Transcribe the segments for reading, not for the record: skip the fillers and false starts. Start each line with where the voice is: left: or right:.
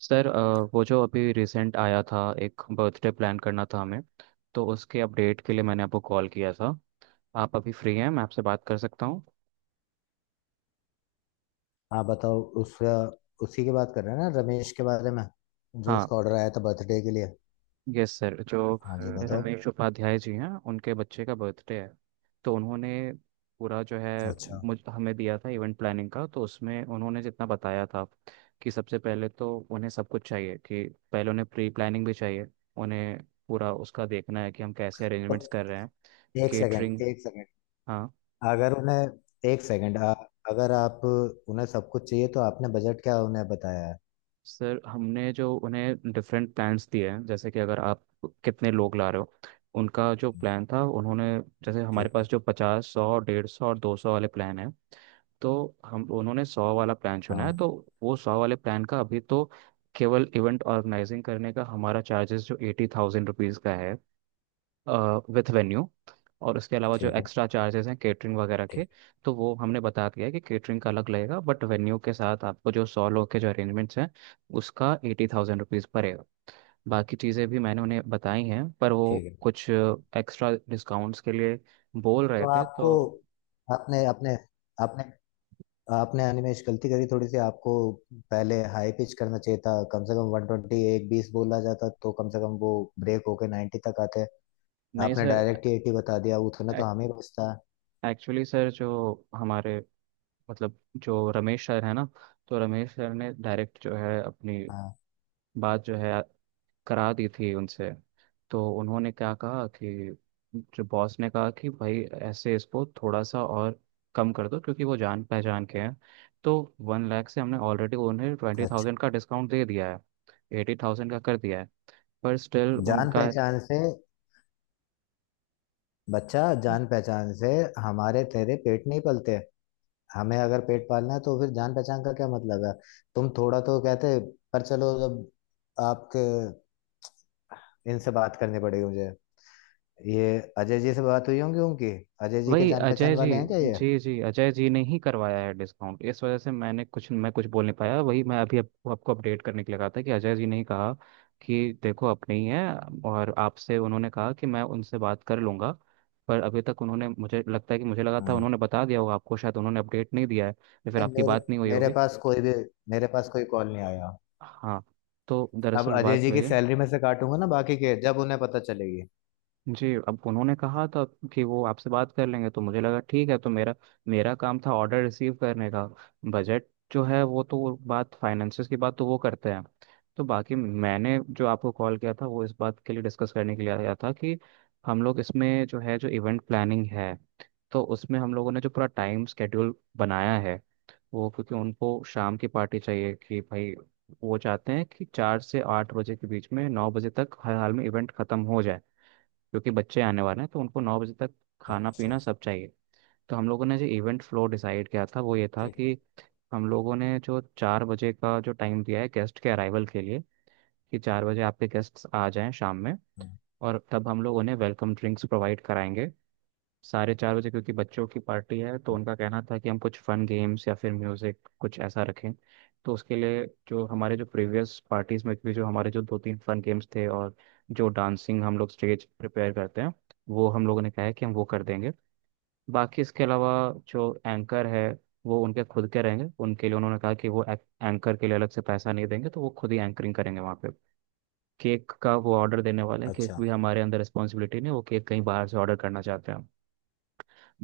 right: Sir वो जो अभी रिसेंट आया था। एक बर्थडे प्लान करना था हमें, तो उसके अपडेट के लिए मैंने आपको कॉल किया था। आप अभी फ्री हैं? मैं आपसे बात कर सकता हूँ?
left: हाँ, बताओ उसका। उसी की बात कर रहे हैं ना, रमेश के बारे में? जो
right: हाँ,
left: उसका ऑर्डर आया था बर्थडे के लिए।
right: Yes sir. जो
left: हाँ जी, बताओ।
right: रमेश उपाध्याय जी हैं, उनके बच्चे का बर्थडे है, तो उन्होंने पूरा जो है
left: अच्छा।
right: मुझ हमें दिया था इवेंट प्लानिंग का। तो उसमें उन्होंने जितना बताया था, कि सबसे पहले तो उन्हें सब कुछ चाहिए, कि पहले उन्हें प्री प्लानिंग भी चाहिए। उन्हें पूरा उसका देखना है कि हम कैसे
left: तो
right: अरेंजमेंट्स कर रहे हैं,
left: एक सेकंड,
right: केटरिंग।
left: एक सेकंड।
right: हाँ
left: अगर उन्हें एक सेकंड अगर आप उन्हें सब कुछ चाहिए तो आपने बजट क्या उन्हें बताया है?
right: सर, हमने जो उन्हें डिफरेंट प्लान्स दिए हैं, जैसे कि अगर आप कितने लोग ला रहे हो। उनका जो प्लान था उन्होंने, जैसे हमारे
left: ठीक
right: पास
left: है।
right: जो पचास, सौ, डेढ़ सौ और दो सौ वाले प्लान हैं, तो हम उन्होंने 100 वाला प्लान चुना है।
left: हाँ।
right: तो वो 100 वाले प्लान का अभी तो, केवल इवेंट ऑर्गेनाइजिंग करने का हमारा चार्जेस जो ₹80,000 का है, विथ वेन्यू। और उसके अलावा जो
left: ठीक है।
right: एक्स्ट्रा चार्जेस हैं केटरिंग वगैरह के,
left: ठीक।
right: तो वो हमने बता दिया है कि केटरिंग का अलग लगेगा। बट वेन्यू के साथ आपको जो 100 लोग के जो अरेंजमेंट्स हैं, उसका ₹80,000 पड़ेगा। बाकी चीज़ें भी मैंने उन्हें बताई हैं, पर वो
left: ठीक है।
right: कुछ एक्स्ट्रा डिस्काउंट्स के लिए बोल रहे
left: तो
right: थे।
left: आपको
right: तो
left: आपने आपने आपने आपने अनिमेश गलती करी थोड़ी सी। आपको पहले हाई पिच करना चाहिए था, कम से कम 120, एक बीस बोला जाता तो कम से कम वो ब्रेक होके 90 तक आते।
right: नहीं
left: आपने
right: सर,
left: डायरेक्ट ही 80 बता दिया, उतना तो हमें बचता।
right: एक्चुअली सर जो हमारे मतलब, जो रमेश सर है ना, तो रमेश सर ने डायरेक्ट जो है अपनी
left: हाँ।
right: बात जो है करा दी थी उनसे। तो उन्होंने क्या कहा कि जो बॉस ने कहा कि भाई ऐसे इसको थोड़ा सा और कम कर दो, क्योंकि वो जान पहचान के हैं। तो 1 लाख से हमने ऑलरेडी उन्हें ट्वेंटी
left: अच्छा।
right: थाउजेंड का डिस्काउंट दे दिया है, 80,000 का कर दिया है। पर स्टिल
left: जान
right: उनका,
left: पहचान से बच्चा जान पहचान से, हमारे तेरे पेट नहीं पलते। हमें अगर पेट पालना है तो फिर जान पहचान का क्या मतलब है? तुम थोड़ा तो कहते। पर चलो, जब आपके इनसे बात करनी पड़ेगी मुझे। ये अजय जी से बात हुई होंगी उनकी। अजय जी के
right: वही
left: जान
right: अजय
left: पहचान
right: जी।
left: वाले हैं क्या ये?
right: जी जी, अजय जी ने ही करवाया है डिस्काउंट। इस वजह से मैं कुछ बोल नहीं पाया। वही मैं अभी आपको आपको अपडेट करने के लिए कहा था कि अजय जी ने ही कहा कि देखो अपने ही है। और आपसे उन्होंने कहा कि मैं उनसे बात कर लूंगा। पर अभी तक उन्होंने, मुझे लगता है कि, मुझे लगा था
left: हम्म।
right: उन्होंने बता दिया होगा आपको, शायद उन्होंने अपडेट नहीं दिया है, या फिर
left: नहीं,
right: आपकी
left: मेरे
right: बात नहीं हुई
left: मेरे
right: होगी।
left: पास कोई भी मेरे पास कोई कॉल नहीं आया।
right: हाँ, तो
left: अब
right: दरअसल
left: अजय
right: बात
left: जी
right: वही
left: की
right: है।
left: सैलरी में से काटूंगा ना बाकी के, जब उन्हें पता चलेगी।
right: जी, अब उन्होंने कहा था कि वो आपसे बात कर लेंगे, तो मुझे लगा ठीक है। तो मेरा मेरा काम था ऑर्डर रिसीव करने का। बजट जो है वो तो, बात फाइनेंसिस की बात तो वो करते हैं। तो बाकी मैंने जो आपको कॉल किया था, वो इस बात के लिए डिस्कस करने के लिए आया था कि हम लोग इसमें जो है, जो इवेंट प्लानिंग है, तो उसमें हम लोगों ने जो पूरा टाइम स्केड्यूल बनाया है वो, क्योंकि उनको शाम की पार्टी चाहिए। कि भाई वो चाहते हैं कि 4 से 8 बजे के बीच में, 9 बजे तक हर हाल में इवेंट खत्म हो जाए, क्योंकि बच्चे आने वाले हैं। तो उनको 9 बजे तक खाना
left: अच्छा।
right: पीना सब चाहिए। तो हम लोगों ने जो इवेंट फ्लो डिसाइड किया था वो ये था
left: ठीक है।
right: कि, हम लोगों ने जो 4 बजे का जो टाइम दिया है गेस्ट के अराइवल के लिए, कि चार बजे आपके गेस्ट्स आ जाएं शाम में,
left: हम्म,
right: और तब हम लोग उन्हें वेलकम ड्रिंक्स प्रोवाइड कराएंगे। 4:30 बजे, क्योंकि बच्चों की पार्टी है तो उनका कहना था कि हम कुछ फन गेम्स या फिर म्यूजिक कुछ ऐसा रखें। तो उसके लिए जो हमारे जो प्रीवियस पार्टीज में भी जो हमारे जो दो तीन फन गेम्स थे, और जो डांसिंग हम लोग स्टेज प्रिपेयर करते हैं, वो हम लोगों ने कहा है कि हम वो कर देंगे। बाकी इसके अलावा जो एंकर है, वो उनके खुद के रहेंगे। उनके लिए उन्होंने कहा कि वो एंकर के लिए अलग से पैसा नहीं देंगे, तो वो खुद ही एंकरिंग करेंगे वहाँ पे। केक का वो ऑर्डर देने वाले हैं, केक
left: अच्छा।
right: भी हमारे अंदर रिस्पॉन्सिबिलिटी नहीं है, वो केक कहीं बाहर से ऑर्डर करना चाहते हैं।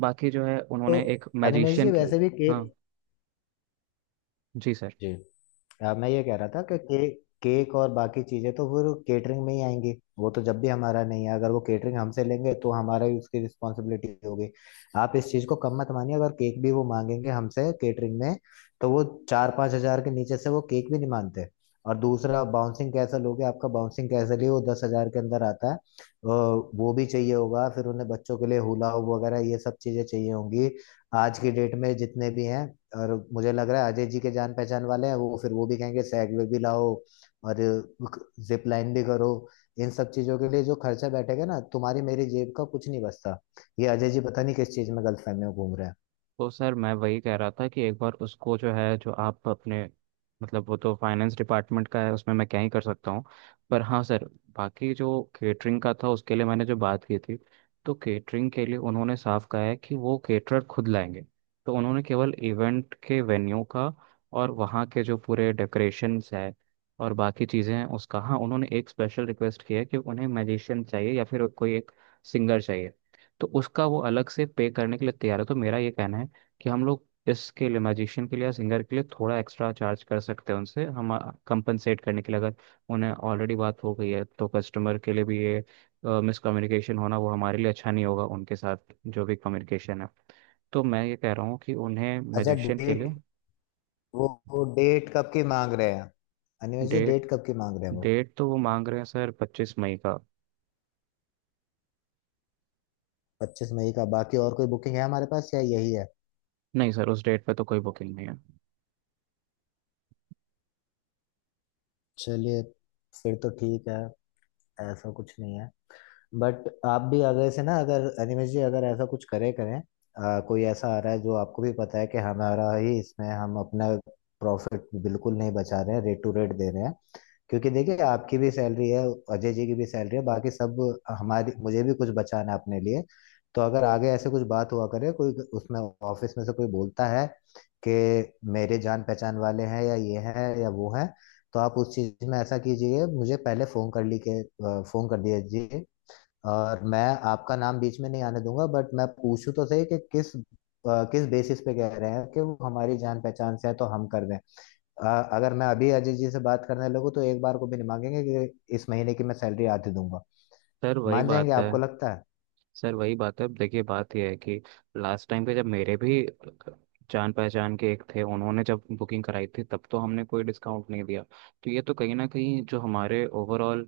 right: बाकी जो है
left: तो
right: उन्होंने एक
left: अनिमेश
right: मैजिशियन
left: जी
right: की।
left: वैसे भी
right: हाँ
left: केक,
right: जी सर।
left: जी, मैं ये कह रहा था कि केक केक और बाकी चीजें तो वो केटरिंग में ही आएंगी। वो तो जब भी हमारा नहीं है, अगर वो केटरिंग हमसे लेंगे तो हमारा ही उसकी रिस्पॉन्सिबिलिटी होगी। आप इस चीज को कम मत मानिए, अगर केक भी वो मांगेंगे हमसे केटरिंग में तो वो 4-5 हजार के नीचे से वो केक भी नहीं मानते। और दूसरा, बाउंसिंग कैसल हो गया। आपका बाउंसिंग कैसल ही वो 10 हजार के अंदर आता है। वो भी चाहिए होगा फिर उन्हें बच्चों के लिए, हुला हो वगैरह ये सब चीजें चाहिए होंगी आज की डेट में जितने भी हैं। और मुझे लग रहा है अजय जी के जान पहचान वाले हैं वो, फिर वो भी कहेंगे सैग में भी लाओ और जिप लाइन भी करो। इन सब चीजों के लिए जो खर्चा बैठेगा ना, तुम्हारी मेरी जेब का कुछ नहीं बचता। ये अजय जी पता नहीं किस चीज में गलतफहमी में घूम रहे हैं।
right: तो सर मैं वही कह रहा था कि एक बार उसको जो है, जो आप अपने मतलब, वो तो फाइनेंस डिपार्टमेंट का है, उसमें मैं क्या ही कर सकता हूँ। पर हाँ सर, बाकी जो केटरिंग का था उसके लिए मैंने जो बात की थी, तो केटरिंग के लिए उन्होंने साफ कहा है कि वो केटरर खुद लाएंगे। तो उन्होंने केवल इवेंट के वेन्यू का और वहाँ के जो पूरे डेकोरेशंस है और बाकी चीज़ें हैं उसका, हाँ उन्होंने एक स्पेशल रिक्वेस्ट किया है कि उन्हें मैजिशियन चाहिए या फिर कोई एक सिंगर चाहिए। तो उसका वो अलग से पे करने के लिए तैयार है। तो मेरा ये कहना है कि हम लोग इसके लिए म्यूजिशियन के लिए या सिंगर के लिए थोड़ा एक्स्ट्रा चार्ज कर सकते हैं उनसे। हम कंपनसेट करने के लिए, अगर उन्हें ऑलरेडी बात हो गई है तो कस्टमर के लिए भी ये मिसकम्युनिकेशन होना वो हमारे लिए अच्छा नहीं होगा। उनके साथ जो भी कम्युनिकेशन है, तो मैं ये कह रहा हूँ कि उन्हें
left: अच्छा,
right: म्यूजिशियन के
left: डेट।
right: लिए।
left: वो डेट कब की मांग रहे हैं? अनिमेश जी,
right: डेट
left: डेट कब की मांग रहे हैं वो?
right: डेट तो वो मांग रहे हैं सर 25 मई का।
left: 25 मई का। बाकी और कोई बुकिंग है हमारे पास या यही है?
right: नहीं सर, उस डेट पे तो कोई बुकिंग नहीं है।
left: चलिए, फिर तो ठीक है। ऐसा कुछ नहीं है। बट आप भी आगे से ना, अगर अनिमेश जी, अगर ऐसा कुछ करें, कोई ऐसा आ रहा है जो आपको भी पता है कि हमारा ही इसमें हम अपना प्रॉफिट बिल्कुल नहीं बचा रहे हैं, रेट टू रेट दे रहे हैं। क्योंकि देखिए आपकी भी सैलरी है, अजय जी की भी सैलरी है, बाकी सब हमारी, मुझे भी कुछ बचाना है अपने लिए। तो अगर आगे ऐसे कुछ बात हुआ करे, कोई उसमें ऑफिस में से कोई बोलता है कि मेरे जान पहचान वाले हैं या ये हैं या वो हैं, तो आप उस चीज में ऐसा कीजिए, मुझे पहले फोन कर दीजिए। और मैं आपका नाम बीच में नहीं आने दूंगा, बट मैं पूछूं तो सही कि किस किस बेसिस पे कह रहे हैं कि वो हमारी जान पहचान से है तो हम कर दें। अ, अगर मैं अभी अजय जी से बात करने लगूँ तो एक बार को भी नहीं मांगेंगे कि इस महीने की मैं सैलरी आधी दूंगा।
right: सर वही
left: मान जाएंगे
right: बात है।
left: आपको लगता है?
right: सर वही बात है, अब देखिए बात यह है कि लास्ट टाइम पे जब मेरे भी जान पहचान के एक थे, उन्होंने जब बुकिंग कराई थी तब तो हमने कोई डिस्काउंट नहीं दिया। तो ये तो कहीं ना कहीं जो हमारे ओवरऑल,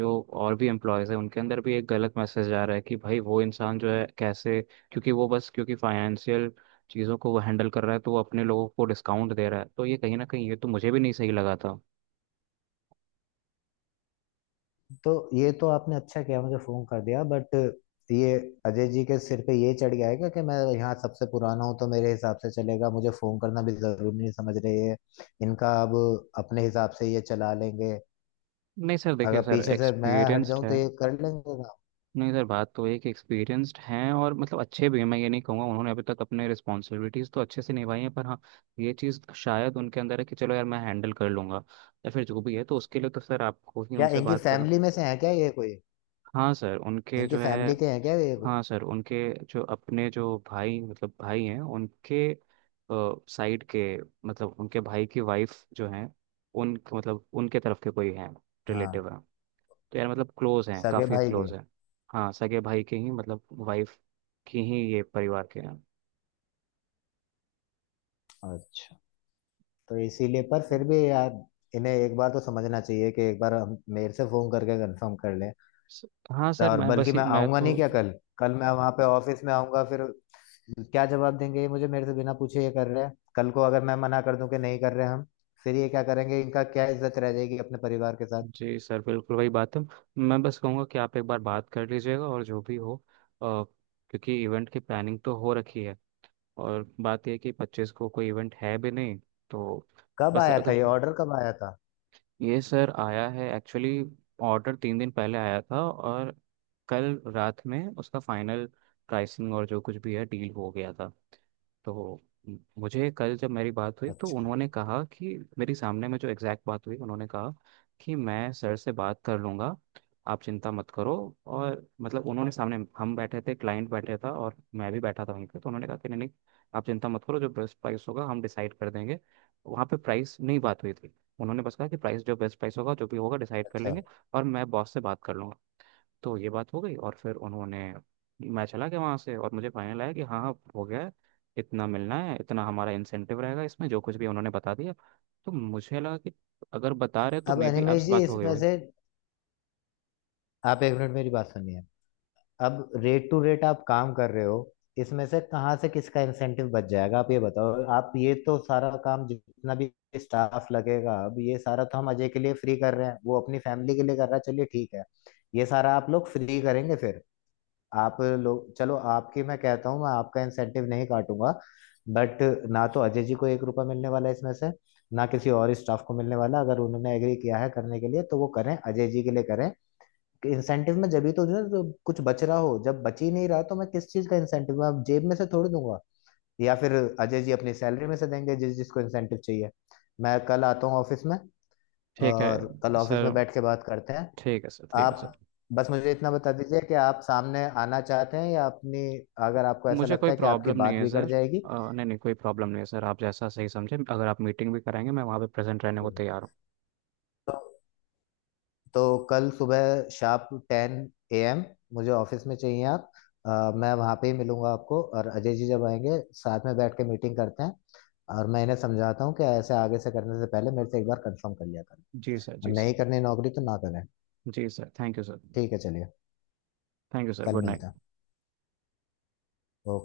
right: जो और भी एम्प्लॉयज़ हैं, उनके अंदर भी एक गलत मैसेज जा रहा है कि भाई वो इंसान जो है कैसे, क्योंकि वो बस क्योंकि फाइनेंशियल चीज़ों को वो हैंडल कर रहा है, तो वो अपने लोगों को डिस्काउंट दे रहा है, तो ये कहीं ना कहीं ये तो मुझे भी नहीं सही लगा था।
left: तो ये तो आपने अच्छा किया मुझे फोन कर दिया, बट ये अजय जी के सिर पे ये चढ़ गया है क्या कि मैं यहाँ सबसे पुराना हूँ तो मेरे हिसाब से चलेगा, मुझे फोन करना भी जरूरी नहीं समझ रहे है। इनका अब अपने हिसाब से ये चला लेंगे।
right: नहीं सर देखिए,
left: अगर
right: सर
left: पीछे से मैं हट
right: एक्सपीरियंस्ड
left: जाऊं तो
right: है।
left: ये कर लेंगे काम?
right: नहीं सर, बात तो एक एक्सपीरियंस्ड हैं, और मतलब अच्छे भी हैं, मैं ये नहीं कहूँगा। उन्होंने अभी तक अपने रिस्पॉन्सिबिलिटीज़ तो अच्छे से निभाई हैं, पर हाँ ये चीज़ शायद उनके अंदर है कि चलो यार मैं हैंडल कर लूँगा, या फिर जो भी है। तो उसके लिए तो सर आपको ही
left: क्या
right: उनसे
left: इनकी
right: बात करना।
left: फैमिली में से है क्या ये कोई?
right: हाँ सर, उनके
left: इनकी
right: जो है,
left: फैमिली के हैं क्या ये को
right: हाँ सर उनके जो, अपने जो भाई मतलब भाई हैं उनके साइड के, मतलब उनके भाई की वाइफ जो हैं, उन मतलब उनके तरफ के कोई हैं,
left: हाँ,
right: रिलेटिव। तो यार मतलब क्लोज हैं,
left: सगे
right: काफ़ी
left: भाई के।
right: क्लोज हैं। हाँ सगे भाई के ही, मतलब वाइफ की ही, ये परिवार के हैं।
left: अच्छा, तो इसीलिए। पर फिर भी यार, इन्हें एक बार तो समझना चाहिए कि एक बार हम मेरे से फोन करके कंफर्म कर लें।
right: स- हाँ
left: तो
right: सर,
left: और
right: मैं बस
left: बल्कि
right: ही
left: मैं
right: मैं
left: आऊंगा नहीं
right: तो
left: क्या कल? कल मैं वहां पे ऑफिस में आऊंगा फिर क्या जवाब देंगे ये मुझे? मेरे से बिना पूछे ये कर रहे हैं, कल को अगर मैं मना कर दूं कि नहीं कर रहे हम, फिर ये क्या करेंगे? इनका क्या इज्जत रह जाएगी अपने परिवार के साथ?
right: जी सर बिल्कुल वही बात है। मैं बस कहूँगा कि आप एक बार बात कर लीजिएगा और जो भी हो, क्योंकि इवेंट की प्लानिंग तो हो रखी है, और बात यह है कि 25 को कोई इवेंट है भी नहीं। तो
left: कब
right: बस
left: आया था
right: अगर,
left: ये ऑर्डर? कब आया था?
right: ये सर आया है एक्चुअली, ऑर्डर 3 दिन पहले आया था, और कल रात में उसका फाइनल प्राइसिंग और जो कुछ भी है डील हो गया था। तो मुझे कल जब मेरी बात हुई तो
left: अच्छा।
right: उन्होंने कहा कि, मेरी सामने में जो एग्जैक्ट बात हुई, उन्होंने कहा कि मैं सर से बात कर लूँगा, आप चिंता मत करो। और मतलब उन्होंने, सामने हम बैठे थे, क्लाइंट बैठे था और मैं भी बैठा था वहीं पे, तो उन्होंने कहा कि नहीं नहीं, आप चिंता मत करो, जो बेस्ट प्राइस होगा हम डिसाइड कर देंगे। वहाँ पे प्राइस नहीं बात हुई थी, उन्होंने बस कहा कि प्राइस, जो बेस्ट प्राइस होगा, जो भी होगा डिसाइड कर
left: अच्छा।
right: लेंगे, और मैं बॉस से बात कर लूँगा। तो ये बात हो गई, और फिर उन्होंने, मैं चला गया वहाँ से, और मुझे फाइनल आया कि हाँ हाँ हो गया है, इतना मिलना है, इतना हमारा इंसेंटिव रहेगा इसमें, जो कुछ भी उन्होंने बता दिया। तो मुझे लगा कि अगर बता रहे तो
left: अब
right: मे बी
left: अनिमेश
right: आपसे
left: जी,
right: बात हो गई
left: इसमें
right: होगी।
left: से आप एक मिनट मेरी बात सुनिए। अब रेट टू रेट आप काम कर रहे हो, इसमें से कहाँ से किसका इंसेंटिव बच जाएगा, आप ये बताओ। आप ये तो सारा काम, जितना भी स्टाफ लगेगा, अब ये सारा तो हम अजय के लिए फ्री कर रहे हैं, वो अपनी फैमिली के लिए कर रहा है, चलिए ठीक है। ये सारा आप लोग फ्री करेंगे फिर। आप लोग चलो, आपकी मैं कहता हूँ मैं आपका इंसेंटिव नहीं काटूंगा, बट ना तो अजय जी को एक रुपया मिलने वाला है इसमें से, ना किसी और स्टाफ को मिलने वाला। अगर उन्होंने एग्री किया है करने के लिए तो वो करें, अजय जी के लिए करें। इंसेंटिव में जब ही तो जो है, तो कुछ बच रहा हो, जब बच ही नहीं रहा तो मैं किस चीज का इंसेंटिव, मैं अब जेब में से थोड़ी दूंगा? या फिर अजय जी अपनी सैलरी में से देंगे जिसको इंसेंटिव चाहिए। मैं कल आता हूँ ऑफिस में,
right: ठीक है
left: और कल ऑफिस
right: सर,
left: में बैठ के बात करते हैं।
right: ठीक है सर, ठीक है सर।
left: आप बस मुझे इतना बता दीजिए कि आप सामने आना चाहते हैं या अपनी, अगर आपको ऐसा
right: मुझे
left: लगता
right: कोई
left: है कि आपकी
right: प्रॉब्लम नहीं
left: बात
right: है
left: बिगड़
right: सर।
left: जाएगी
right: नहीं नहीं, कोई प्रॉब्लम नहीं है सर, आप जैसा सही समझे, अगर आप मीटिंग भी कराएंगे मैं वहाँ पे प्रेजेंट रहने को तैयार हूँ।
left: तो तो कल सुबह शार्प 10 A.M. मुझे ऑफिस में चाहिए आप। अ, मैं वहाँ पे ही मिलूंगा आपको, और अजय जी जब आएंगे साथ में बैठ के मीटिंग करते हैं। और मैं इन्हें समझाता हूँ कि ऐसे आगे से करने से पहले मेरे से एक बार कंफर्म कर लिया करें।
right: जी सर,
left: और
right: जी
left: नहीं
right: सर।
left: करनी नौकरी तो ना करें।
right: जी सर, थैंक यू सर।
left: ठीक है, चलिए।
right: थैंक यू सर,
left: कल
right: गुड
left: मिलते हैं।
right: नाइट।
left: ओके।